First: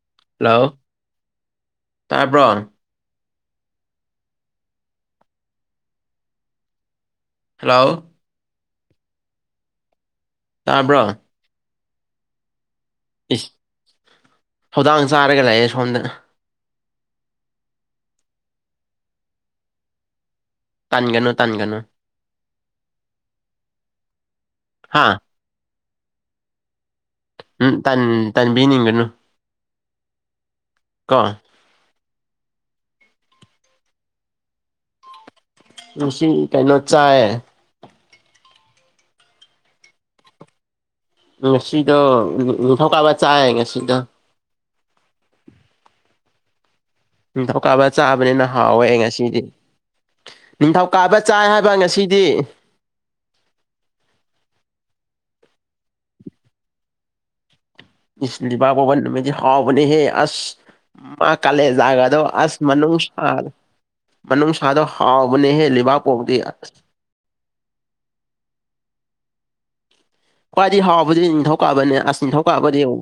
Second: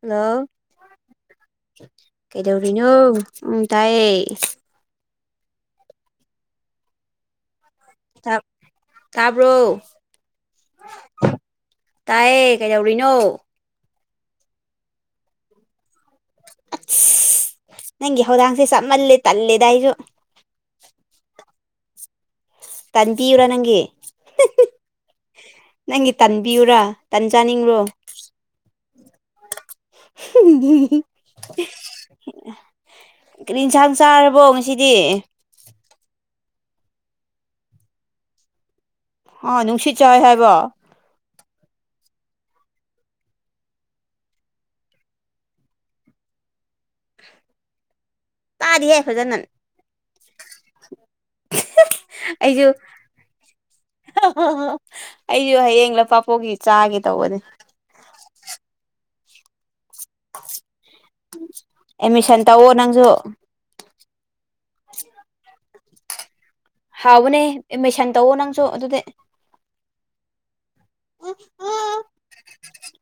hello ꯇꯥꯕ꯭ꯔꯣ ꯀꯩꯗꯧꯔꯤꯅꯨ ꯎ ꯇꯥꯏ ꯍꯂꯣ ꯇꯥꯕ꯭ꯔꯣ ꯇꯥꯕ꯭ꯔꯣ ꯇꯥꯏꯌꯦ ꯀꯩꯗꯧꯔꯤꯅꯣ ꯏꯁ ꯊꯧꯗꯥꯡ ꯆꯥꯔꯒ ꯂꯩꯥꯛꯑꯦ ꯁꯣꯝꯗ ꯅꯪꯒꯤ ꯍꯣꯗꯪꯁꯤꯦ ꯆꯃꯜꯦ ꯇꯂꯦꯗ ꯍꯥꯏꯁꯨ ꯇꯥꯟꯒꯅꯨ ꯇꯥꯟꯒꯅꯨ ꯇ ꯇꯤ ꯏ꯭ꯔ ꯅꯪꯦ ꯍꯥꯥ ꯅꯪꯒꯤ ꯇꯟꯕꯤꯌꯨꯔꯥ ꯎꯝ ꯇꯟꯖꯥꯅꯤꯡꯕꯨꯔꯣ ꯇꯟ ꯇꯟꯕꯤꯅꯤꯡꯒꯅꯨ ꯍ ꯀꯣ ꯀꯔꯤ ꯌꯦꯟꯁꯥꯡ ꯆꯥꯔꯕꯣ ꯉꯁꯤꯗꯤ ꯉꯁꯤ ꯀꯩꯅꯣ ꯆꯌꯦ ꯑꯥ ꯅꯨꯡꯁꯤꯠ ꯆꯥꯏ ꯍꯥꯏꯕꯣ ꯉꯁꯤꯗꯣ ꯅꯤꯡ ꯊꯧꯀꯥꯕ ꯆꯥꯏ ꯉꯁꯤꯗ ꯅꯤꯡꯊꯧꯀꯥꯕ ꯆꯥꯕꯅꯤꯅ ꯍꯥꯎꯋꯦ ꯑꯩ ꯇꯥꯗꯤꯍꯦ ꯐꯖꯅ ꯉꯁꯤꯗꯤ ꯅꯤꯡꯊꯧꯀꯥꯕ ꯆꯥꯏ ꯍꯥꯏꯕ ꯉꯁꯤꯗꯤ ꯑꯩꯁꯨ ꯑꯩꯁꯨ ꯍꯌꯦꯡꯂ ꯂꯄꯥꯄꯣꯛꯒꯤ ꯆꯥꯒꯦ ꯇꯧꯕꯅꯦ ꯏꯁꯗꯤ ꯕꯥꯕꯕꯥꯕꯟ ꯃ ꯍꯥꯎꯕꯅꯦ ꯍꯦ ꯑꯁ ꯃꯥ ꯀꯂꯦꯖꯒꯗꯣ ꯑꯦꯠꯃꯤꯁꯟ ꯑꯁ ꯇꯧꯋꯣ ꯅꯪꯁꯨ ꯃꯅꯨꯁꯔ ꯃꯅꯝ ꯁꯥꯗꯣ ꯍꯥꯥꯎꯕꯅꯦꯍ ꯂ ꯂꯤꯕꯥ ꯄꯣ ꯍꯥꯎꯕꯅꯦ ꯃꯦꯁꯟ ꯇꯧꯋ ꯅꯪꯁꯨ ꯑꯗꯨꯗꯤ ꯈ꯭ꯋꯥꯏꯗꯤ ꯍꯥꯎꯕꯗꯤ ꯅꯤꯡꯊꯧꯀꯥꯕꯅꯦ ꯑꯁ ꯅꯤꯡꯊꯧꯀꯥꯕꯗꯤ ꯌꯦꯡ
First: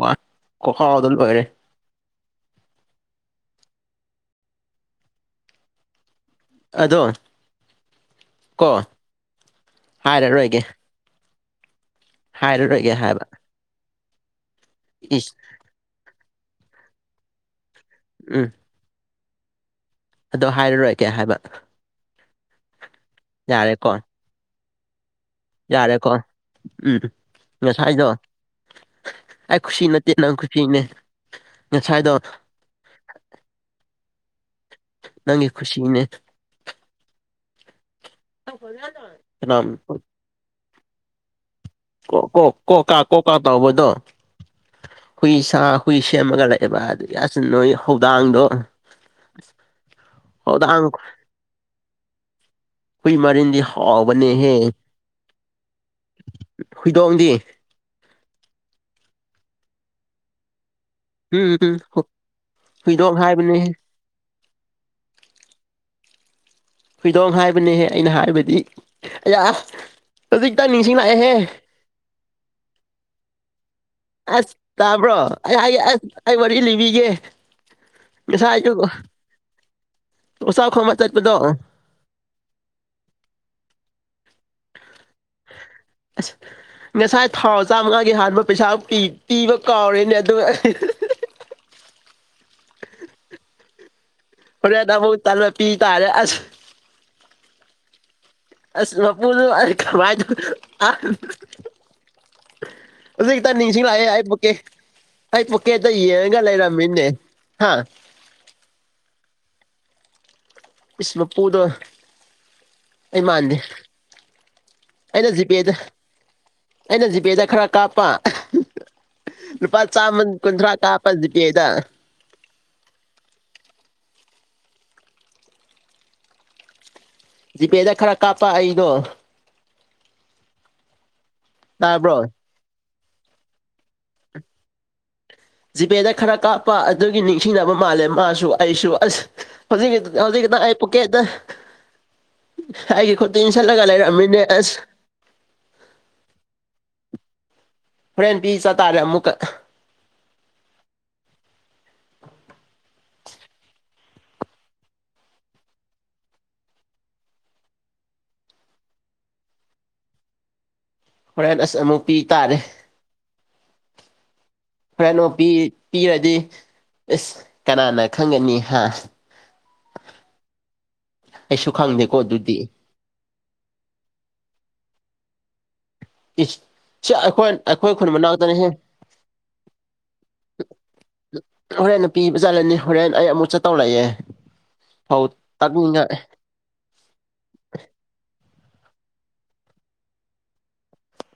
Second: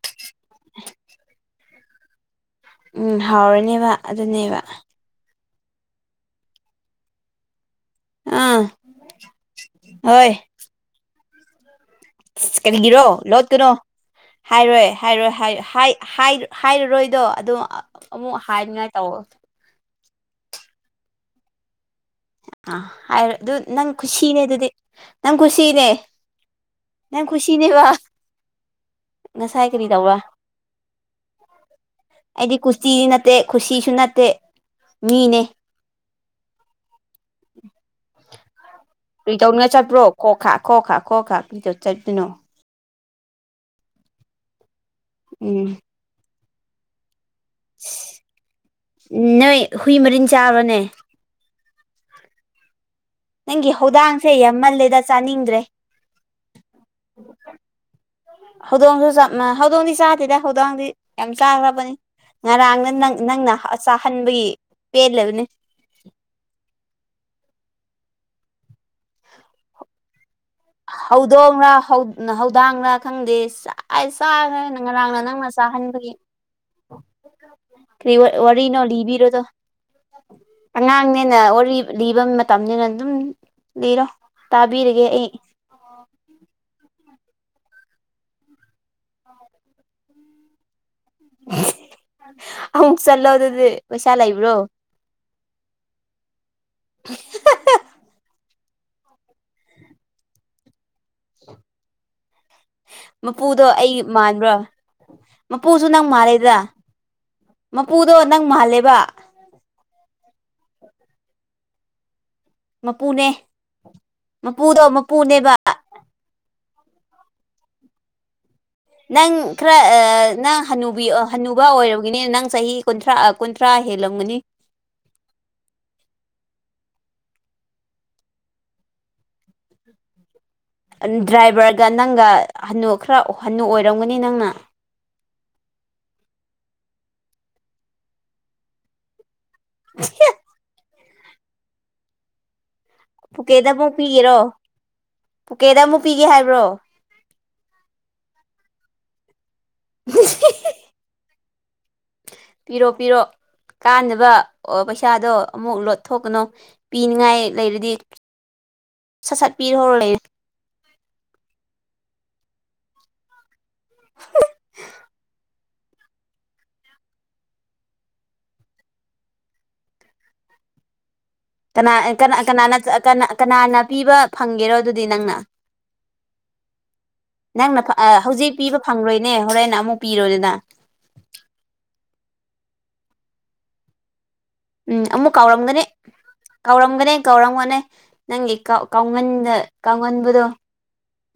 ꯋꯥ ꯍꯥꯎꯗꯅ ꯂꯣꯏꯔꯦ ꯎꯝ ꯍꯥꯎꯔꯅꯦꯕ ꯑꯗꯨꯅꯦꯕ ꯑꯗꯣ ꯑꯥ ꯀꯣ ꯍꯣꯏ ꯍꯥꯏꯔꯔꯣꯏꯒꯦ ꯍꯥꯏꯔꯔꯣꯏꯒꯦ ꯀꯔꯤꯒꯤꯔꯣ ꯍꯥꯏꯕ ꯂꯣꯠꯇꯨꯅꯣ ꯍꯥꯏꯔꯣꯏ ꯍꯥꯏꯔꯣꯏ ꯏꯁ ꯍꯥꯏ ꯍꯥꯏ ꯍꯥꯏꯔꯔꯣꯏꯗꯣ ꯑꯗꯣ ꯑꯃꯨꯛ ꯎꯝ ꯍꯥꯏꯅꯤꯡꯉꯥꯏ ꯇꯧꯔꯛ ꯑꯗꯣ ꯍꯥꯏꯔꯔꯣꯏ ꯀꯦ ꯍꯥꯏꯕ ꯑ ꯍꯥꯏꯔ ꯑꯗꯨ ꯅꯪ ꯌꯥꯔꯦꯀꯣ ꯈꯨꯁꯤꯅꯦꯦ ꯑꯗꯨꯗꯗꯤ ꯅꯪ ꯈꯨꯨꯁꯤꯅꯦ ꯌꯥꯔꯦꯀꯣ ꯎꯝ ꯅꯪ ꯈꯨꯁꯤꯅꯦꯕ ꯉꯁꯥꯏꯗꯣ ꯑꯩ ꯉꯁꯥꯏ ꯈꯨꯁꯤ ꯀꯔꯤ ꯅꯠꯇꯦ ꯇꯧꯕ꯭ꯔꯥ ꯅꯪ ꯈꯨꯁꯤꯅꯦ ꯉꯁꯥꯏꯗꯣ ꯆꯤ ꯅꯠꯇꯦ ꯈꯨꯁꯤꯁꯨ ꯅꯠꯇꯦ ꯃꯤꯅꯦ ꯅꯪꯒꯤ ꯈꯨꯁꯤ ꯏꯅꯦ ꯍꯖꯗ ꯀ꯭ꯔꯤꯇꯧꯅ ꯆꯠꯄ꯭ꯔꯣ ꯈꯣ ꯈꯥ ꯈꯣ ꯈꯥ ꯈꯣ ꯈꯥ ꯀꯔꯤꯇ ꯀꯣ ꯀꯣꯀꯥ ꯀꯣꯀꯥ ꯇꯥꯎꯕꯗꯣ ꯍꯨꯏ ꯁꯥ ꯎꯝ ꯑꯩꯣꯏꯁ ꯑꯃ ꯀ ꯑꯦꯕ ꯍꯥꯏꯗꯤ ꯌꯥꯁꯤ ꯅꯣꯏ ꯍꯧꯗꯥꯡꯗꯣ ꯑ ꯅꯣꯏ ꯍꯨꯏ ꯃꯔꯤꯟ ꯆꯥꯕ꯭ꯔꯅꯦ ꯍꯧꯧꯗꯥꯡ ꯃꯔꯤꯟꯗꯤ ꯅꯪꯒꯤ ꯍꯧꯧꯗꯥꯡꯁꯦ ꯍꯥꯎꯕꯅꯦꯍꯦ ꯌꯥꯝꯃꯜꯂꯦꯗ ꯆꯥꯅꯤꯡꯗ꯭ꯔꯦ ꯍꯨꯏꯗꯣꯡꯗꯤ ꯍꯧꯗꯣꯡꯁꯨ ꯆ ꯍꯧꯗꯣꯡꯗꯤ ꯆꯥꯗꯦꯗ ꯍꯧꯗꯣꯡꯗꯤ ꯌꯥꯝ ꯎꯝ ꯎꯝ ꯆꯥꯈ꯭ꯔꯕꯅꯤ ꯉꯔꯥꯡꯅ ꯍꯨꯏꯗꯣꯡ ꯅꯪꯅ ꯍꯥꯏꯕꯅꯦꯍꯦ ꯆꯥꯍꯟꯕꯒꯤ ꯄꯦꯜꯂꯕꯅꯤ ꯍꯨꯏꯗꯣꯡ ꯍꯥꯏꯕꯅꯦꯍꯦ ꯑꯩꯅ ꯍꯥꯏꯕꯗꯤ ꯑ ꯍꯧꯖꯤꯛꯇ ꯅꯤꯡꯁꯤꯡ ꯂꯥꯛꯑꯦꯍꯦ ꯍ ꯅꯊꯧꯧꯗꯥꯡꯅ ꯈꯪꯗꯦ ꯆꯥꯛ ꯑꯩ ꯑꯁ ꯆꯥꯈ꯭ꯔꯦꯅ ꯇꯥꯕ꯭ꯔꯣ ꯉꯔꯥꯡꯅ ꯅꯪꯅ ꯑꯩ ꯍꯥꯏꯒꯦ ꯑꯁ ꯆꯥꯍꯟꯕꯒꯤ ꯑꯩ ꯋꯥꯔꯤ ꯂꯤꯕꯤꯒꯦ ꯀ ꯉꯁꯥꯏ ꯋꯥꯔꯤ ꯅꯣ ꯑꯌꯨꯛ ꯂꯤꯕꯕꯤꯔꯣꯗꯣ ꯑꯣꯆꯥꯎ ꯈꯣꯡꯕ ꯆꯠꯄꯗꯣ ꯑꯉꯥꯡꯅꯤꯅ ꯋꯥꯔꯤ ꯂꯤꯕ ꯃꯇꯝꯅꯤꯅ ꯑꯗꯨꯝ ꯂꯤꯔꯣ ꯇꯥꯕꯤꯔꯒꯦ ꯑꯩ ꯑ ꯉꯁꯥꯏ ꯊꯥꯎ ꯆꯥꯝꯃꯉꯥꯒꯤ ꯍꯥꯟꯕ ꯄꯩꯁꯥ ꯄꯤꯕ ꯀꯥꯎꯔꯦꯅꯦ ꯑꯗꯨꯒ ꯑꯩ ꯑꯃꯨꯛ ꯆꯠꯂꯣ ꯑꯗꯨꯗꯤ ꯄꯩꯁꯥ ꯂꯩꯕ꯭ꯔꯣ ꯐꯦꯗ ꯇꯥ ꯄꯤ ꯇꯥꯔꯦꯁ ꯑꯁ ꯃꯄꯨ ꯑꯔ ꯀꯥꯏ ꯃꯄꯨꯗꯣ ꯑꯩ ꯃꯥꯟꯕ꯭ꯔꯣ ꯑ ꯄꯨꯛꯦ ꯃꯄꯨꯁꯨ ꯑꯗ ꯅꯪ ꯌꯦꯡꯒꯂ ꯃꯥꯜꯂꯦꯗ ꯏꯔ ꯃꯤꯟꯅꯦ ꯍꯥ ꯃꯄꯨꯗꯣ ꯅꯪ ꯃꯥꯍꯜꯂꯦꯕ ꯏꯁ ꯃꯄꯨꯗ ꯃꯄꯨꯅꯦ ꯃꯄꯨꯗꯣ ꯑꯩꯅ ꯃꯄꯨꯅꯦꯕ ꯖꯤꯄꯦꯗ ꯑꯩꯅ ꯖꯤꯄꯦꯗ ꯈꯔ ꯀꯥꯞꯄ ꯅꯪ ꯈꯔ ꯂꯨꯄꯥ ꯆꯥꯝꯃ ꯅꯪ ꯀꯨꯟꯊ꯭ꯔꯥ ꯍꯕꯤ ꯀꯥꯞꯄ ꯍꯟꯅꯨꯕ ꯖꯤꯄꯦꯗ ꯑꯣꯏ ꯅꯦ ꯅꯪ ꯆꯍꯤ ꯀꯨꯟꯊ꯭ꯔꯥ ꯀꯨꯟꯊ꯭ꯔꯥ ꯍꯦꯜꯂꯝꯒꯅꯤ ꯖꯤꯄꯦꯗ ꯈꯔ ꯀꯥꯞꯄ ꯑꯩꯗꯣ ꯗ꯭ꯔꯥꯏꯚꯔꯒ ꯅꯪꯒ ꯇꯥꯕ꯭ꯔꯣ ꯍꯟꯅꯨ ꯈꯔ ꯍꯟꯅꯨ ꯑꯣꯏꯔꯝꯒꯅꯤ ꯅꯪꯅ ꯖꯤꯄꯦꯗ ꯈꯔ ꯀꯥꯞꯄ ꯑꯗꯨꯒꯤ ꯅꯤꯡꯁꯤꯡꯅꯕ ꯃꯥꯜꯂꯦ ꯃꯥꯁꯨ ꯑꯩꯁꯨ ꯑꯁ ꯍꯧꯖꯤꯛ ꯍꯧꯖꯤꯛꯗ ꯑꯩꯄ ꯀꯦ ꯍꯥꯏꯗ ꯍꯥꯏꯦ ꯀꯠꯇ ꯄꯨꯀꯦꯗ ꯑꯃꯨꯛ ꯏꯁꯂꯒꯂ ꯄꯤꯒꯦꯔꯣ ꯔꯃꯤꯅꯦꯁ ꯄꯨꯀꯦꯗ ꯑꯃꯨꯛ ꯄꯤꯒꯦ ꯍꯥꯏꯕ꯭ꯔꯣ ꯐ꯭ꯔꯦꯟ ꯄꯤ ꯆ ꯇꯇꯥꯔꯦ ꯑꯃꯨꯛꯀ ꯄꯤꯔꯣ ꯄꯤꯔꯣ ꯀꯥꯟꯅꯕ ꯄꯩꯁꯥꯗꯣ ꯑꯃꯨꯛ ꯂꯣꯠꯊꯣꯛꯀꯅꯨ ꯄꯤꯅꯤꯡꯉꯥꯏ ꯂꯩꯔꯗꯤ ꯁꯠ ꯁꯠ ꯄꯤꯔ ꯍꯧꯔ ꯂꯩꯔ ꯍꯣꯔꯦꯟ ꯑꯁ ꯑꯃꯨꯛ ꯄꯤ ꯇꯥꯔꯦ ꯍꯣꯔꯦꯟ ꯑꯃꯨꯛ ꯄꯤ ꯄꯤꯔꯗꯤ ꯏꯁꯁ ꯀꯅꯥꯅ ꯈꯪꯒꯅꯤ ꯍꯥ [inaudible] ꯑꯩꯁꯨ ꯀ ꯈꯪꯗꯦꯀꯣ ꯑꯗꯨꯗꯤ ꯀ ꯀꯅꯥꯅ ꯄꯤꯕ ꯐꯪꯒꯦꯔꯣ ꯑꯗꯨꯗꯤ ꯅꯪꯅ ꯀꯤꯁ ꯅꯪꯅ ꯍꯧꯖꯤꯛ ꯄꯤꯕ ꯐꯪꯂꯣꯏꯅꯦ ꯍꯣꯔꯦꯟꯅ ꯑꯃꯨꯛ ꯄꯤꯔꯣꯗꯅ ꯍꯣꯔꯦꯟ ꯅꯨꯄꯤꯕꯨ ꯆꯠꯂꯅꯤ ꯍꯣꯔꯦꯟ ꯑꯩ ꯑꯃꯨꯛ ꯆꯠꯇꯧꯔꯛꯑꯦ ꯎꯝ ꯑꯃꯨꯛ ꯀꯥꯎꯔꯝꯒꯅꯤ ꯀꯥꯎꯔꯝꯒꯅꯦ ꯀꯧꯔꯝꯒꯣꯅꯦ ꯅꯪꯒꯤ ꯀꯥꯎꯒꯟꯗ ꯀꯥꯎꯒꯟꯕꯗꯣ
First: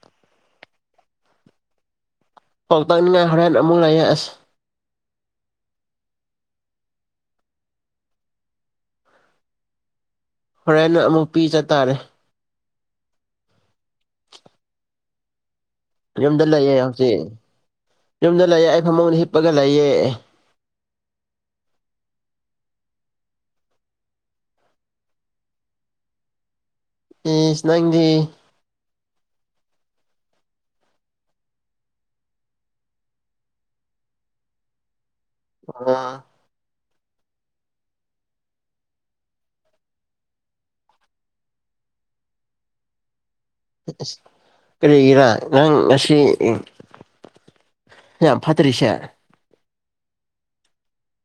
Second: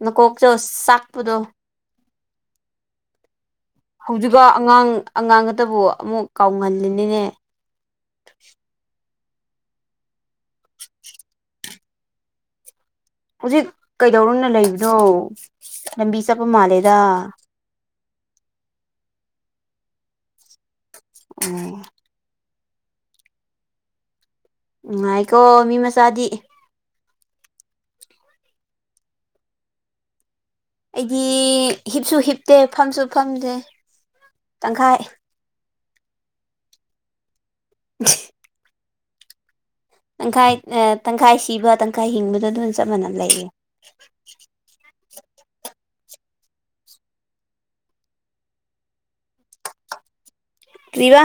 ꯃꯀꯣꯛꯇꯣ ꯆꯥꯛꯄꯨꯗꯣ ꯄꯥꯎꯅ ꯍꯔ ꯍꯧꯖꯤꯐ ꯑꯉꯥꯡ ꯑꯉꯥꯡ ꯑꯇꯕꯨ ꯑꯃꯨꯛ ꯀꯥꯎꯍꯜꯂꯤꯅꯤꯅꯦ ꯍꯣꯔꯦꯟꯦꯟ ꯑꯃꯨꯛ ꯄꯤꯖ ꯇꯥꯔꯦ ꯍꯧꯖꯤꯛ ꯀꯩꯗꯧꯔꯣꯅ ꯂꯩꯕꯅꯣ ꯂꯝꯕꯤ ꯌꯨꯝꯗ ꯆꯠꯄ ꯂꯩꯌꯦ ꯃꯥꯜꯂꯦꯗ ꯍꯧꯖꯤꯛ ꯌꯨꯝꯗ ꯂꯩꯌꯦ ꯑꯩ ꯐꯃꯨꯡꯗ ꯍꯤꯞꯄꯒ ꯂꯩꯌꯦ ꯑꯣ ꯎꯉꯥꯏꯀꯣ ꯃꯤ ꯃꯆꯥꯗꯤ ꯅꯪꯒꯤ ꯑꯩꯗꯤ ꯍꯤꯞꯁꯨ ꯍꯤꯞꯇꯦ ꯐꯝꯁꯨ ꯐꯝꯗꯦ ꯇꯪꯈꯥꯏ ꯑ ꯎ ꯇꯪꯈꯥꯏ ꯇꯪꯈꯥꯏ ꯁꯤꯕ ꯇꯪꯈꯥꯏ ꯍꯤꯡꯕꯗꯣ ꯑꯗꯨꯝ ꯆꯞ ꯃꯥꯟꯅ ꯂꯩꯌꯦ ꯀꯔꯤ ꯏꯔꯥ ꯅꯪ ꯉꯁꯤ ꯍ ꯌꯥꯝ ꯐꯠꯇꯔꯤꯁꯦ ꯀ꯭ꯔꯤꯚ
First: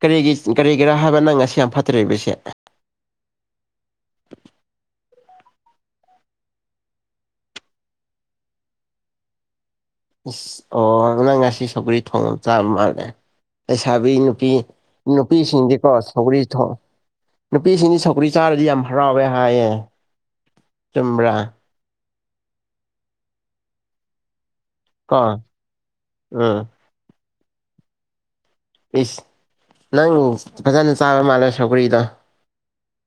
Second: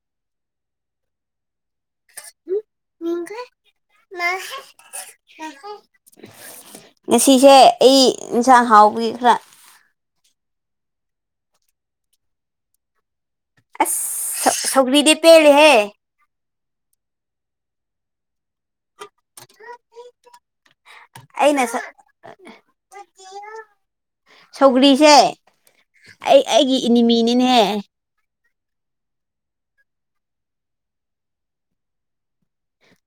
ꯀꯔꯤꯒꯤ ꯀꯔꯤꯒꯤꯔꯥ ꯍꯥꯏꯕ ꯅꯪ ꯉꯁꯤ ꯌꯥꯝ ꯐꯠꯇ꯭ꯕꯁꯦ [inaudible] [inaudible] ꯉꯁꯤꯁꯦ ꯑꯩ ꯏꯟꯁꯥꯡ ꯍꯥꯎꯕꯒꯤ ꯈꯔ ꯏꯁ ꯑꯣ ꯅꯪ ꯉꯁꯤ ꯁꯄꯔꯤ ꯊꯣꯡꯕ ꯆꯥꯕ ꯃꯥꯜꯂꯦ ꯂꯩꯁꯥꯕꯤ ꯑꯁ ꯅꯨꯄꯤ ꯁꯧ ꯁꯧꯒ꯭ꯔꯤꯗꯤ ꯅꯨꯄꯤꯁꯤꯡꯗꯤꯀꯣ ꯄꯦꯜꯂꯤꯍꯦ ꯁꯧꯀ꯭ꯔꯤ ꯅꯨꯄꯤꯁꯤꯡꯗꯤ ꯁꯧꯀ꯭ꯔꯤ ꯆꯥꯔꯗꯤ ꯌꯥꯝ ꯍꯔꯥꯎꯋꯦ ꯍꯥꯏꯌꯦ ꯆꯨꯝ꯭ꯔꯥ ꯑꯩꯅ ꯁ ꯁꯧꯒ꯭ꯔꯤꯁꯦ ꯀꯣ ꯑꯩ ꯎꯝ ꯑꯩꯒꯤ ꯏꯅꯤꯃꯤꯅꯤꯅꯦ ꯄ ꯅꯪꯕꯨ ꯐꯖꯅ ꯆꯥꯕ ꯃꯥꯜꯂꯦ ꯁꯧꯀꯔꯤꯗꯣ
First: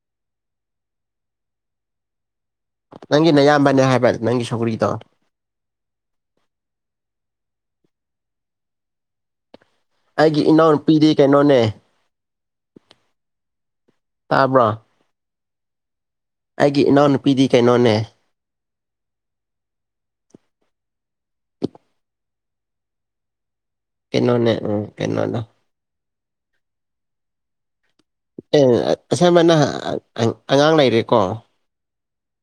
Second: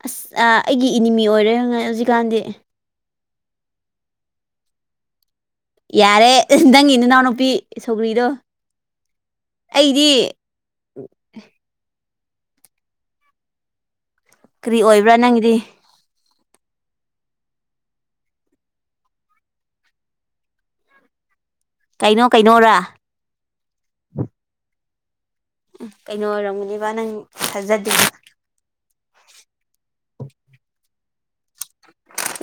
ꯑꯁ ꯑꯩꯒꯤ ꯏꯅꯤꯃꯤ ꯑꯣꯏꯔꯦꯉꯥꯏ ꯍꯧꯖꯤꯛꯀꯥꯟꯗꯤ ꯅꯪꯒꯤ ꯅꯌꯥꯝꯕꯅꯦ ꯍꯥꯏꯕ ꯅꯪꯒꯤ ꯁꯧꯒ꯭ꯔꯤꯗꯣ ꯌꯥꯔꯦ ꯅꯪꯒꯤ ꯏꯅꯥꯎꯅꯨꯄꯤ ꯁꯧꯒ꯭ꯔꯤꯗꯣ ꯑꯩꯗꯤ ꯑꯩꯒꯤ ꯏꯅꯥꯎꯅꯨꯄꯤꯗꯤ ꯀꯩꯅꯣꯅꯦ ꯇꯥꯕ꯭ꯔꯣ ꯀꯔꯤ ꯑꯣꯏꯕ꯭ꯔꯥ ꯅꯪꯒꯤꯗꯤ ꯑꯩꯒꯤ ꯏꯅꯥꯎꯅꯨꯄꯤꯗꯤ ꯀꯩꯅꯣꯅꯦ [inaudible] ꯀꯩꯅꯣ ꯀꯩꯅꯣꯣꯔꯥ ꯀꯤꯅꯣꯟꯅꯦ ꯎꯝ ꯀꯤꯅꯣꯗꯣ ꯎꯝ ꯀꯩꯅꯣ ꯑꯣꯏꯔꯝꯒꯅꯦꯕ ꯅꯪ ꯊꯥꯖꯗꯦꯕ ꯑꯦ ꯑꯁꯝꯕꯅ ꯑꯉꯥꯡ ꯂꯩꯔꯦꯀꯣ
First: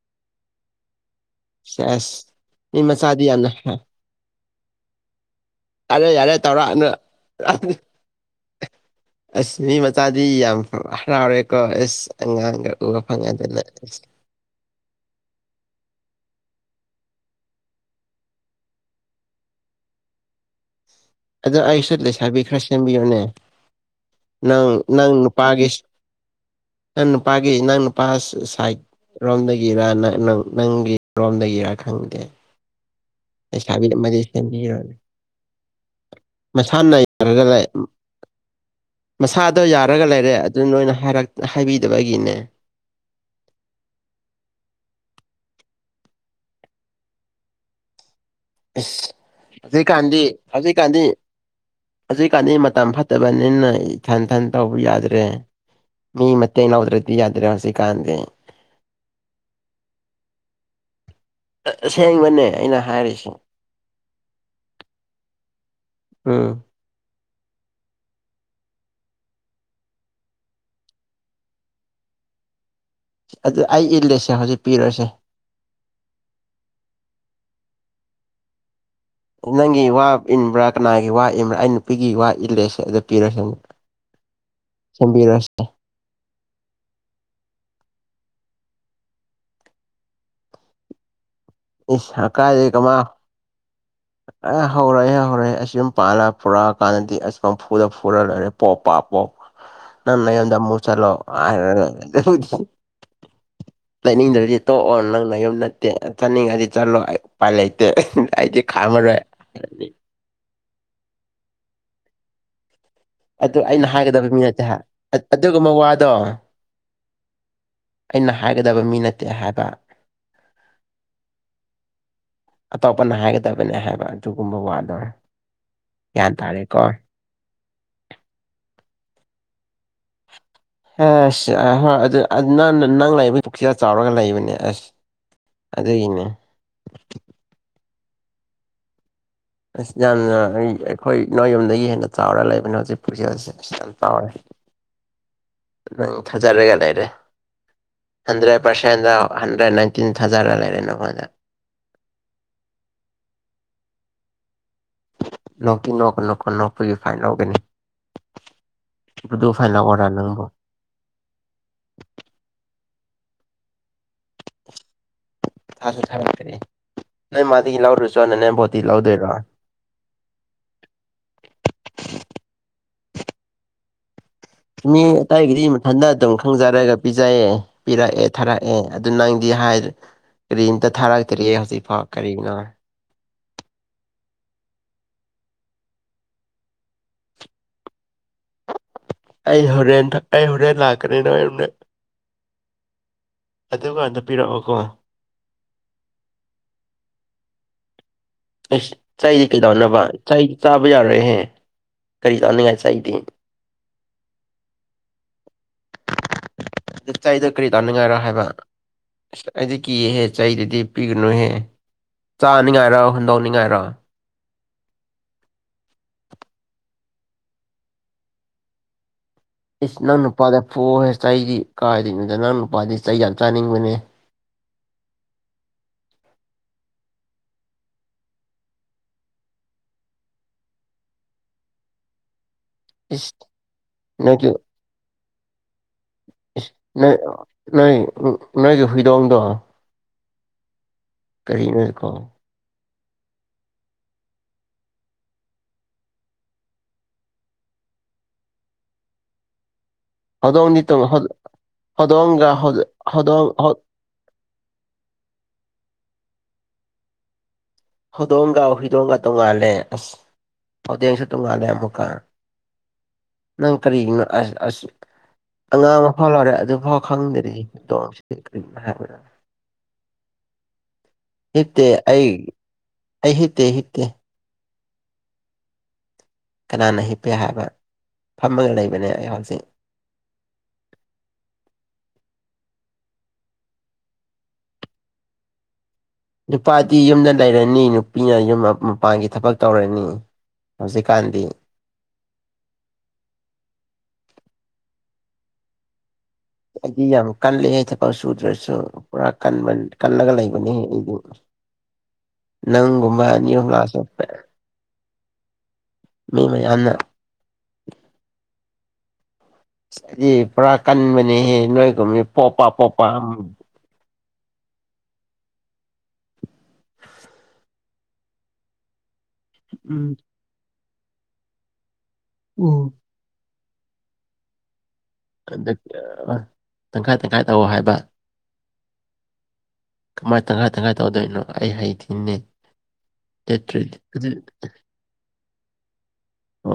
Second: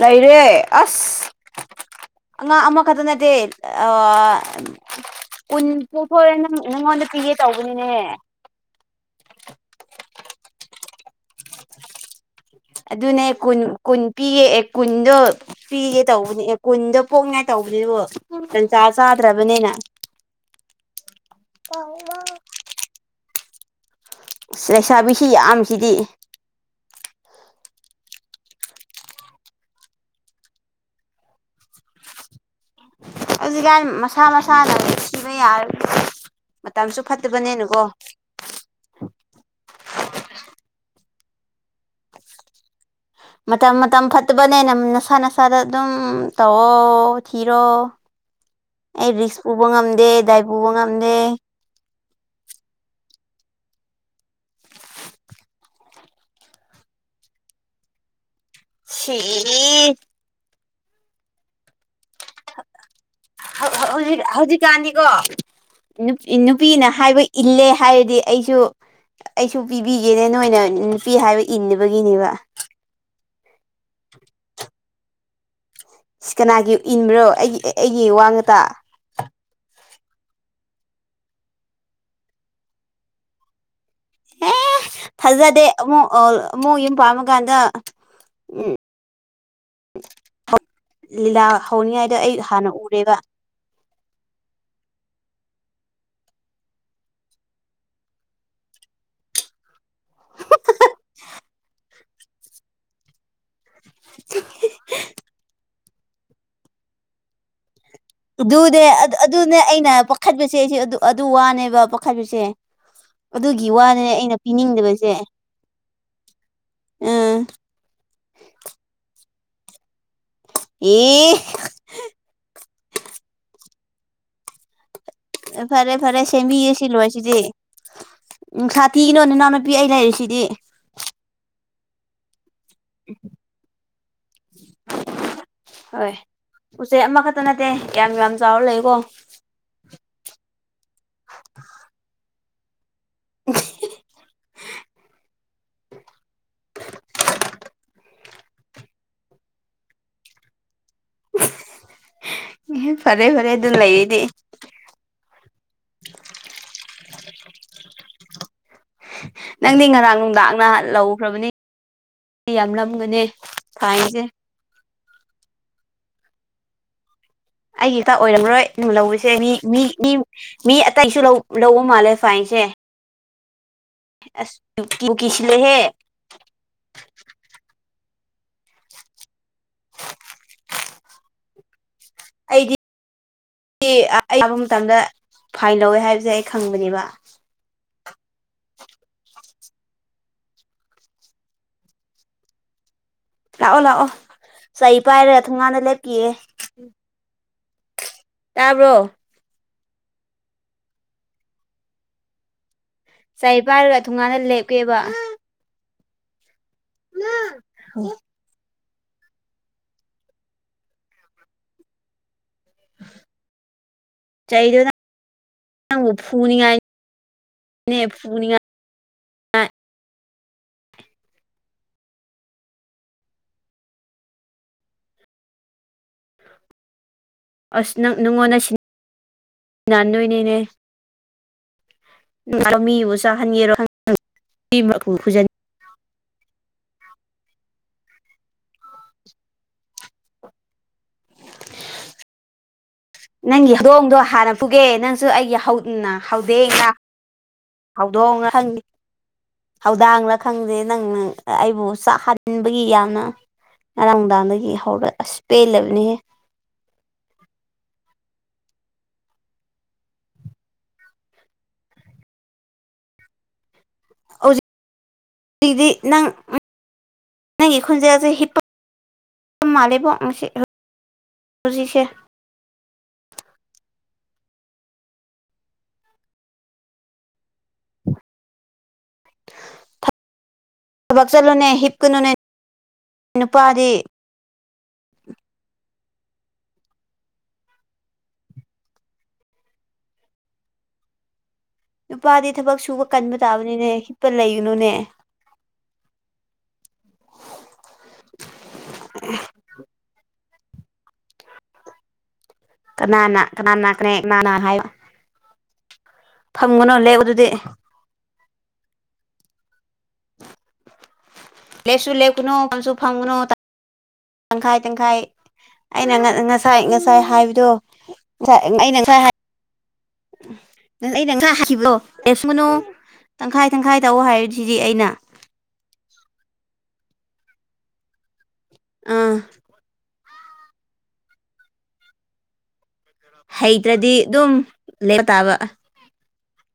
ꯂꯩꯔꯦ ꯑꯁ ꯁꯦꯁ ꯑꯉꯥꯡ ꯃꯤ ꯑꯃꯈꯛꯇ ꯃꯆꯥꯗꯤ ꯅꯠꯇꯦ ꯌꯥꯝꯅ ꯑꯣ ꯎꯟ ꯌꯥꯔꯦ ꯄꯣꯛꯊꯣꯔꯦ ꯌꯥꯔꯦ ꯅꯪ ꯇꯧꯔꯛꯑꯅꯨ ꯅꯪꯉꯣꯟꯗ ꯄꯤꯒꯦ ꯇꯧꯕꯅꯤꯅꯦ ꯑꯁ ꯃꯤ ꯃꯆꯥꯗꯤ ꯌꯥꯝ ꯍꯔꯥꯎꯔꯦꯀꯣ ꯑꯦꯁ ꯉꯥꯡ ꯎ ꯐꯉꯗꯅ ꯄꯤꯒꯦ ꯑꯦ ꯀꯨꯟꯗꯣ ꯄꯤꯒꯦ ꯇꯧꯕꯅꯦ ꯑꯦ ꯀꯨꯟꯗꯣ ꯄꯣꯛꯅꯤꯡꯉꯥꯏ ꯇꯧꯕꯅꯦꯕ ꯇꯟ ꯆꯥ ꯆꯥꯗ꯭ꯔꯕꯅꯤꯅ ꯑꯗꯣ ꯑꯩꯌꯨꯁꯨ ꯂꯩꯁꯥꯕꯤ ꯈꯔ ꯁꯦꯝꯕꯤꯌꯨꯅꯦ ꯅꯪ ꯑꯁ ꯅꯪ ꯂꯩꯁꯥꯕꯤꯁꯤ ꯅꯨꯄꯥꯒꯤ ꯌꯥꯝꯁꯤꯗꯤ ꯅꯪ ꯅꯨꯄꯥꯒꯤ ꯅꯪ ꯅꯨꯄꯥ ꯁꯥꯏꯠ ꯔꯣꯝꯗꯒꯤꯔ ꯅꯪꯒꯤ ꯔꯣꯝꯗꯒꯤꯔ ꯈꯪꯗꯦ ꯍꯧꯖꯤꯛꯀꯥꯟ ꯂꯩꯁꯥꯕꯤ ꯑꯃꯗꯤ ꯃꯁꯥ ꯃꯁꯥꯅ ꯁꯦꯝꯕꯤꯔꯣꯅꯦ ꯁꯤꯕ ꯌꯥꯔꯒꯦ ꯃꯁꯥꯅ ꯃꯇꯝꯁꯨ ꯌꯥꯔꯒ ꯂꯩ ꯐꯠꯇꯕꯅꯦꯅꯀꯣ ꯃꯁꯥꯗꯣ ꯌꯥꯔꯒ ꯂꯩꯔꯦ ꯑꯗꯨ ꯅꯣꯏꯅꯔꯛ ꯍꯥꯏꯕꯤꯗꯕꯒꯤꯅꯦ ꯃꯇꯝ ꯃꯇꯝ ꯐꯠꯇꯕꯅꯦꯅ ꯅꯁꯥ ꯅꯁꯥꯗ ꯑꯗꯨꯝ ꯇꯧꯑꯣ ꯊꯤꯔꯣ ꯑꯁ ꯑꯩ ꯔꯤꯛꯁ ꯄꯨꯕ ꯉꯝꯗꯦ ꯍꯧꯖꯤꯛꯀꯥꯟꯗꯤ ꯗꯥꯏ ꯄꯨꯕ ꯉꯝꯗꯦ ꯍꯧꯖꯤꯛ ꯀꯥꯟꯗꯤ ꯃꯇꯝ ꯐꯠꯇꯕꯅꯤꯅ ꯏꯊꯟ ꯊꯟ ꯇꯧꯕ ꯌꯥꯗ꯭ꯔꯦ ꯃꯤ ꯃꯦꯡ ꯌꯥꯎꯗ꯭ꯔꯗꯤ ꯌꯥꯗ꯭ꯔꯦ ꯍꯥꯁꯤ ꯀꯥꯟꯗꯦ ꯁꯤ ꯁꯦꯡꯕꯟꯅꯦ ꯍꯧꯖꯤꯛ ꯍꯧꯖꯤꯛꯀꯥꯟꯅꯤꯀꯣ ꯎꯝ ꯅꯨꯄꯤꯅ ꯍꯥꯏꯕ ꯏꯜꯂꯦ ꯍꯥꯏꯔꯗꯤ ꯑꯩꯁꯨ ꯑꯩꯁꯨ ꯄꯤꯕꯤꯒꯦꯅꯦ ꯅꯣꯏꯅ ꯅꯨꯄꯤ ꯍꯥꯏꯕ ꯏꯟꯅꯕꯒꯤꯅꯦꯕ ꯑꯗꯨꯗ ꯑꯩ ꯏꯜꯂꯁꯦ ꯍꯧꯖꯤꯛ ꯄꯤꯔꯨꯔꯁꯦ ꯁꯤ ꯀꯅꯥꯒꯤ ꯏꯟꯕ꯭ꯔꯣ ꯑꯩꯒꯤ ꯑꯩꯒꯤ ꯋꯥ ꯉꯇ ꯅꯪꯒꯤ ꯋꯥ ꯏꯟꯕ꯭ꯔꯥ ꯀꯅꯥꯒꯤ ꯋꯥ ꯏꯟꯕ꯭ꯔꯥ ꯑꯩ ꯅꯨꯄꯤꯒꯤ ꯋꯥ ꯏꯜꯂꯦꯁꯦ ꯑꯗꯨꯗ ꯄꯤꯔꯁꯅ ꯑꯦ ꯐꯖꯗꯦ ꯑꯃꯨꯛ ꯑꯃꯨꯛ ꯌꯨꯝ ꯄꯥꯝꯃꯀꯥꯟꯗ ꯎꯝ ꯂꯤꯂꯥ ꯍꯧꯅꯤꯡꯉꯥꯏꯗ ꯏꯁ ꯑꯩ ꯍꯥꯟꯅ ꯀꯥꯏꯗꯩ ꯀꯃꯥꯏ ꯎꯔꯦꯕ ꯑꯦ ꯍꯧꯔꯛꯑꯦ ꯍꯧꯔꯛꯑꯦ ꯑꯁ ꯌꯨꯝ ꯄꯥꯜꯂ ꯐꯨꯔꯛꯑ ꯀꯥꯟꯗꯗꯤ ꯑꯁ ꯄꯝꯐꯨꯗ ꯐꯨꯔ ꯂꯣꯏꯔꯦ ꯄꯣ ꯄꯥꯛ ꯄꯣ ꯅꯥꯟ ꯌꯗꯃꯨ ꯆꯂꯣ ꯂꯩꯅꯤꯡꯗꯕꯗꯤ ꯇꯣꯛꯑꯣ ꯅꯪꯅ ꯌꯨꯝ ꯅꯠꯇꯦ ꯆꯠꯅꯤꯡꯉꯗꯤ ꯆꯠꯂꯣ ꯑꯌꯨ ꯄꯄꯥ ꯂꯩꯇꯦ ꯍꯥꯏꯗꯤ ꯑꯗꯨꯅꯦ ꯑꯗꯨꯅꯦ ꯑꯩꯅ ꯄꯥꯈꯠꯄꯁꯦ ꯑꯩꯁꯦ ꯑꯗꯨ ꯋꯥꯅꯦꯕ ꯄꯥꯈꯠꯄꯁꯦ ꯑꯗꯨ ꯑꯗꯨꯒꯤ ꯑꯩꯅ ꯋꯥꯅꯦ ꯍꯥꯏꯒꯗꯕ ꯃꯤ ꯅꯠꯇꯦ ꯍꯥꯏ ꯄꯤꯅꯤꯡꯗꯕꯁꯦ ꯑꯗꯨꯒꯨꯝꯕ ꯋꯥꯗꯣ ꯎꯝ ꯑꯩꯅ ꯍꯥꯏꯒꯗꯕ ꯃꯤ ꯅꯠꯇꯦ ꯍꯥꯏꯕ ꯌꯦ ꯑꯇꯣꯞꯄꯅ ꯍꯥꯏꯒꯗꯕꯅꯦ ꯍꯥꯏꯕ ꯑꯗꯨꯒꯨꯝꯕ ꯋꯥꯗꯔꯦ ꯐꯔꯦ ꯐꯔꯦ ꯁꯦꯝꯦꯃꯤꯕꯤ ꯌꯦ ꯁꯤ ꯂ ꯁꯤꯗꯤ ꯎꯝ ꯁꯥꯇꯤꯒꯤꯅꯣ ꯏꯅꯥꯎꯅꯨꯄꯤ ꯑꯩ ꯂꯩꯔꯤꯦ ꯁꯤꯗꯤ ꯑ ꯍ ꯑꯗꯨ ꯑꯗꯨ ꯅ ꯅꯪ ꯂꯩꯕꯁꯤꯔ ꯆꯥꯎꯔꯒ ꯂꯩꯕꯅꯦ ꯑꯁ ꯍꯣꯏ ꯑꯗꯨꯒꯤꯅꯦ ꯎꯆꯦꯛ ꯑꯃꯈꯛꯇ ꯅꯠꯇꯦ ꯌꯥꯝ ꯌꯥꯝ ꯆꯥꯎꯔ ꯂꯩꯀꯣ ꯑꯁ ꯌꯥꯝꯅ ꯑꯩꯈꯣꯏ ꯅꯣꯏ ꯌꯨꯝꯗꯒꯤ ꯍꯦꯟꯅ ꯆꯥꯎꯔ ꯂꯩꯕꯅꯦ ꯍꯧꯖꯤꯛ ꯄꯨꯛꯆꯦꯜꯁꯦ ꯑ ꯌꯥꯝ ꯆꯥꯎꯋꯦ ꯅꯪ ꯊꯥꯖꯔꯒ ꯂꯩꯔꯦ ꯍꯟꯗ꯭ꯔꯦꯠ ꯄꯥꯔꯁꯦꯟꯗ ꯍꯟꯗ꯭ꯔꯦꯠ ꯅꯥꯏꯟꯇꯤꯟ ꯊꯥꯖꯔ ꯂꯩꯔꯦ ꯅꯈꯣꯟꯗ ꯐꯔꯦ ꯐꯔꯦ ꯑꯗꯨ ꯂꯩꯔꯤꯗꯤ ꯅꯣꯛꯀꯤ ꯅꯣꯛ ꯅꯣꯛꯀ ꯅꯣꯛꯄꯒꯤ ꯐꯥꯏꯟ ꯂꯧꯒꯅꯤ ꯕꯨꯗꯨ ꯐꯥꯏꯟ ꯅꯪꯗꯤ ꯂꯧꯔꯣꯔꯥ ꯉꯔꯥꯡ ꯅꯪꯕꯨ ꯅꯨꯡꯗꯥꯡꯅ ꯂꯧ ꯐꯈ꯭ꯔꯕꯅꯤ ꯌꯥꯝ ꯂꯒꯅꯤ ꯁꯥꯏꯅꯁꯦ ꯊꯥꯁꯦ ꯊꯔꯠꯇꯔꯔꯤ ꯑꯩꯒꯤ ꯍꯛꯇ ꯑꯣꯏꯔꯝꯔꯣꯏꯝ ꯂꯧꯗꯣꯏꯔꯣ ꯂꯧꯔꯤꯁꯦ ꯃꯤ ꯃꯤ ꯃꯤ ꯑꯇꯩꯁꯨ ꯂꯧꯕ ꯃꯥꯜꯂꯦ ꯐꯥꯏꯟꯁꯦ ꯑꯁ ꯀꯤꯕꯨ ꯇꯥꯏꯍꯤꯗꯤ ꯀꯤꯁꯤꯜꯂꯦꯍꯦ ꯃꯊꯟꯗ ꯑꯗꯨꯝ ꯐꯪꯖꯔꯒ ꯄꯤꯖꯩꯌꯦ ꯄꯤꯔꯛꯑꯦ ꯊꯥꯔꯛꯑꯦ ꯑꯗꯨ ꯅꯪꯗꯤ ꯍꯥꯏ ꯀꯔꯤꯝꯇ ꯊꯥꯔꯛꯇ꯭ꯔꯤ ꯍꯧꯖꯤꯛꯐꯥꯎ ꯀꯔꯤꯅꯣ ꯁꯤ ꯑꯩ ꯂꯥꯛꯄ ꯃꯇꯝꯗ ꯐꯥꯏꯟ ꯂꯧꯋꯦ ꯍꯥꯏꯕꯁꯦ ꯑꯩ ꯈꯪꯕꯅꯦꯕ [inaudible] ꯑꯩ ꯍꯣꯔꯦꯟ ꯑꯩ ꯍꯣꯔꯦꯟ ꯂꯥꯛꯀꯅꯤꯅ ꯅꯣꯏ ꯌꯨꯝꯗ ꯂꯥꯛꯑꯣ ꯂꯥꯛꯑꯣ ꯑꯗꯨꯀꯥꯟꯗ ꯄꯤꯔꯛꯑꯣꯀꯣ ꯆꯩ ꯄꯥꯏꯔꯒ ꯊꯣꯡꯒꯥꯟꯗ ꯂꯦꯞꯀꯤꯌꯦ ꯑꯩ ꯇꯥꯕ꯭ꯔꯣ ꯁꯗꯤ ꯀꯩ ꯇꯧꯅꯕ ꯏꯗꯤ ꯆꯥꯕ ꯌꯥꯔꯣꯏꯍꯦ ꯀꯔꯤ ꯆꯥꯅꯤꯡꯉꯥꯏ ꯁꯗꯤ ꯆ ꯄꯥꯏꯔꯒ ꯊꯣꯡꯉꯥꯟꯅ ꯂꯦꯞꯀꯦꯕ ꯑꯗꯨꯇꯗ ꯀꯔꯤ ꯇꯥꯅꯤꯡꯉꯥꯏꯔꯣ ꯍꯥꯏꯕ ꯑꯁ ꯑꯩꯗꯤ ꯀꯤꯌꯦꯦꯍꯦ ꯆꯍꯤꯗꯨꯗꯤ ꯄꯤꯒꯅꯨꯍꯦ ꯆꯥꯅꯤꯉꯥꯏꯔꯣ ꯍꯟꯗꯣꯛꯅꯤꯡꯉꯥꯏꯔꯣ ꯆ ꯐ ꯐ ꯏꯁ ꯅꯪ ꯅꯨꯄꯥꯗ ꯐꯨꯦ ꯆꯩꯗꯤ ꯀꯥꯏꯗꯣꯏꯉꯣꯗ ꯅꯪ ꯅꯨꯄꯥꯗꯤ ꯆꯩ ꯌꯥꯝ ꯆꯥꯅꯤꯡꯕꯅꯦ ꯑꯁ ꯅꯪ ꯅꯪꯉꯣꯟꯗ ꯁꯤꯟꯅꯟꯗꯣꯏꯅꯦꯅꯦ ꯃꯤꯕꯨ ꯏꯁ ꯆꯥꯍꯟꯒꯤꯔꯣ ꯅꯣꯏꯒꯤ ꯅꯣꯏ ꯅꯣꯏꯒꯤ ꯍꯧꯗꯣꯡ ꯗꯑꯣ ꯀꯔꯤꯅꯣꯀꯣ ꯅꯪꯒꯤ ꯍꯧꯗꯣꯡꯗꯣ ꯍꯥꯟꯅ ꯄꯨꯒꯦ ꯅꯪꯁꯨ ꯑꯩꯒꯤ ꯍꯧꯗꯦꯡ ꯍꯧꯗꯣꯡ ꯍꯧꯗꯥꯡꯅꯥ ꯈꯪꯗꯦ ꯍꯧꯗꯣꯡꯗꯤ ꯅꯪ ꯇꯣꯡ ꯍꯧ ꯑꯩꯕꯨ ꯍꯧꯗꯣꯡꯒ ꯍꯧ ꯆꯥꯛꯍꯟꯕꯒꯤ ꯌꯥꯝꯅ ꯍꯧꯗꯣꯡ ꯍꯧ ꯉꯔꯥꯡ ꯅꯨꯡꯗꯥꯡꯗꯒꯤ ꯍꯧꯔ ꯑꯁ ꯄꯦꯜꯂꯕꯅꯤꯍꯦ ꯍꯧꯗꯣꯡꯒ ꯍꯨꯏꯗꯣꯡꯒ ꯇꯣꯡꯉꯥꯜꯂꯦ ꯑꯁ ꯍꯧꯗꯦꯡꯁꯨ ꯇꯣꯡꯉꯥꯟꯜꯂꯦ ꯑꯃꯨꯛꯀꯥ ꯅꯪ ꯀꯔꯤꯅꯣ ꯑꯁ ꯑꯁ ꯑꯉꯥꯡ ꯍꯧꯖꯤꯛꯇꯤꯗꯤ ꯑꯃ ꯐꯥꯎ ꯅꯪ ꯂꯧꯔꯦ ꯑꯗꯨꯐꯥꯎ ꯈꯪꯗꯔꯤ ꯅꯣꯡꯁꯤꯗꯤ ꯀꯔꯤꯅꯣ ꯍꯥꯏꯕꯗ ꯃꯥꯂꯦꯕꯣ ꯉꯁꯤ ꯍꯤꯞꯇꯦ ꯍꯧꯖꯤꯀꯁꯦ ꯑꯩ ꯑꯩ ꯍꯤꯞ ꯇꯦ ꯍꯤꯞꯇꯦ ꯀꯅꯥꯅ ꯍꯤꯞꯄꯦ ꯍꯥꯏꯕ ꯐꯝꯃꯒ ꯂꯩꯕꯅꯦ ꯑꯩ ꯍꯧꯖꯤꯛ ꯊꯕꯛ ꯆꯠꯂꯨꯅꯦ ꯍꯤꯞꯀꯅꯨꯅꯦ ꯅꯨꯄꯥꯗꯤ ꯅꯨꯄꯥꯗꯤ ꯌꯨꯝꯗ ꯂꯩꯔꯅꯤ ꯅꯨꯄꯤꯅ ꯌꯨꯝ ꯃꯄꯥꯟꯒꯤ ꯊꯕꯛ ꯇꯧꯔꯅꯤ ꯍꯧꯖꯤꯛꯀꯥꯟꯗꯤ ꯅꯨꯄꯥꯗꯤ ꯊꯕꯛ ꯁꯨꯕ ꯀꯟꯕ ꯇꯥꯕꯅꯤꯅꯦ ꯍꯤꯞ ꯄ ꯂꯩꯒꯅꯨꯅꯦ ꯑꯩꯗꯤ ꯌꯥꯝ ꯀꯜꯂꯤ ꯍꯥꯏ ꯊꯕꯛ ꯁꯨꯗ꯭ꯔꯁꯨ ꯄꯨꯔꯥ ꯀꯟꯕ ꯀꯜꯂꯒ ꯂꯩꯕꯅꯦꯍ ꯑꯩꯗꯤ ꯅꯪꯒꯨꯝꯕ ꯀꯅꯥꯅ ꯑꯅꯤ ꯑꯍꯨꯝ ꯀꯅꯥꯅꯅꯥ ꯂꯥꯛꯑꯁꯨ ꯀꯅ ꯍꯥꯏꯌꯣ ꯃꯤ ꯃꯌꯥꯝꯅ ꯐꯝꯒꯅꯨ ꯂꯦꯄ ꯑꯗꯨꯗꯤ ꯗꯤ ꯄꯨꯔꯥ ꯀꯟꯕꯅꯦꯍꯦ ꯂꯦꯞꯁꯨ ꯅꯣꯏꯒꯨꯝꯅꯤ ꯄꯣꯄ ꯂꯦꯞꯀꯅꯨ ꯐꯝꯁꯨ ꯄꯣꯄ ꯐꯝꯒꯅꯨ ꯇꯪꯈꯥꯏ ꯇꯪꯈꯥꯏ ꯑꯩꯅ ꯉꯁꯥꯏ ꯉꯁꯥꯏ ꯍꯥꯏꯕꯗꯣ ꯉꯥꯏ ꯑꯩꯅ ꯉꯁꯥꯏ ꯎꯝ ꯎ ꯑꯩꯅ ꯉꯥꯁꯥꯏ ꯍꯥꯏꯈꯤꯕꯂꯣ ꯂꯦꯞꯁꯀ ꯅꯨ ꯎꯝ ꯇꯪꯈꯥꯏ ꯇꯪꯈꯥꯏ ꯇꯧꯑꯣ ꯍꯥꯏꯔꯤꯁꯤꯗꯤ ꯑꯩꯅ ꯑ ꯇꯪꯈꯥꯏ ꯇꯪꯈꯥꯏ ꯇꯧꯑꯣ ꯍꯥꯏꯕ ꯑꯥ ꯀꯃꯥꯏ ꯇꯪꯈꯥꯏ ꯇꯪꯈꯥꯏ ꯇꯧꯗꯣꯏꯅꯣ ꯑꯩ ꯍꯩ ꯊꯤꯅꯦ ꯍꯩꯇ꯭ꯔꯗꯤ ꯑꯗꯨꯝ ꯂꯩꯕ ꯇꯥꯕ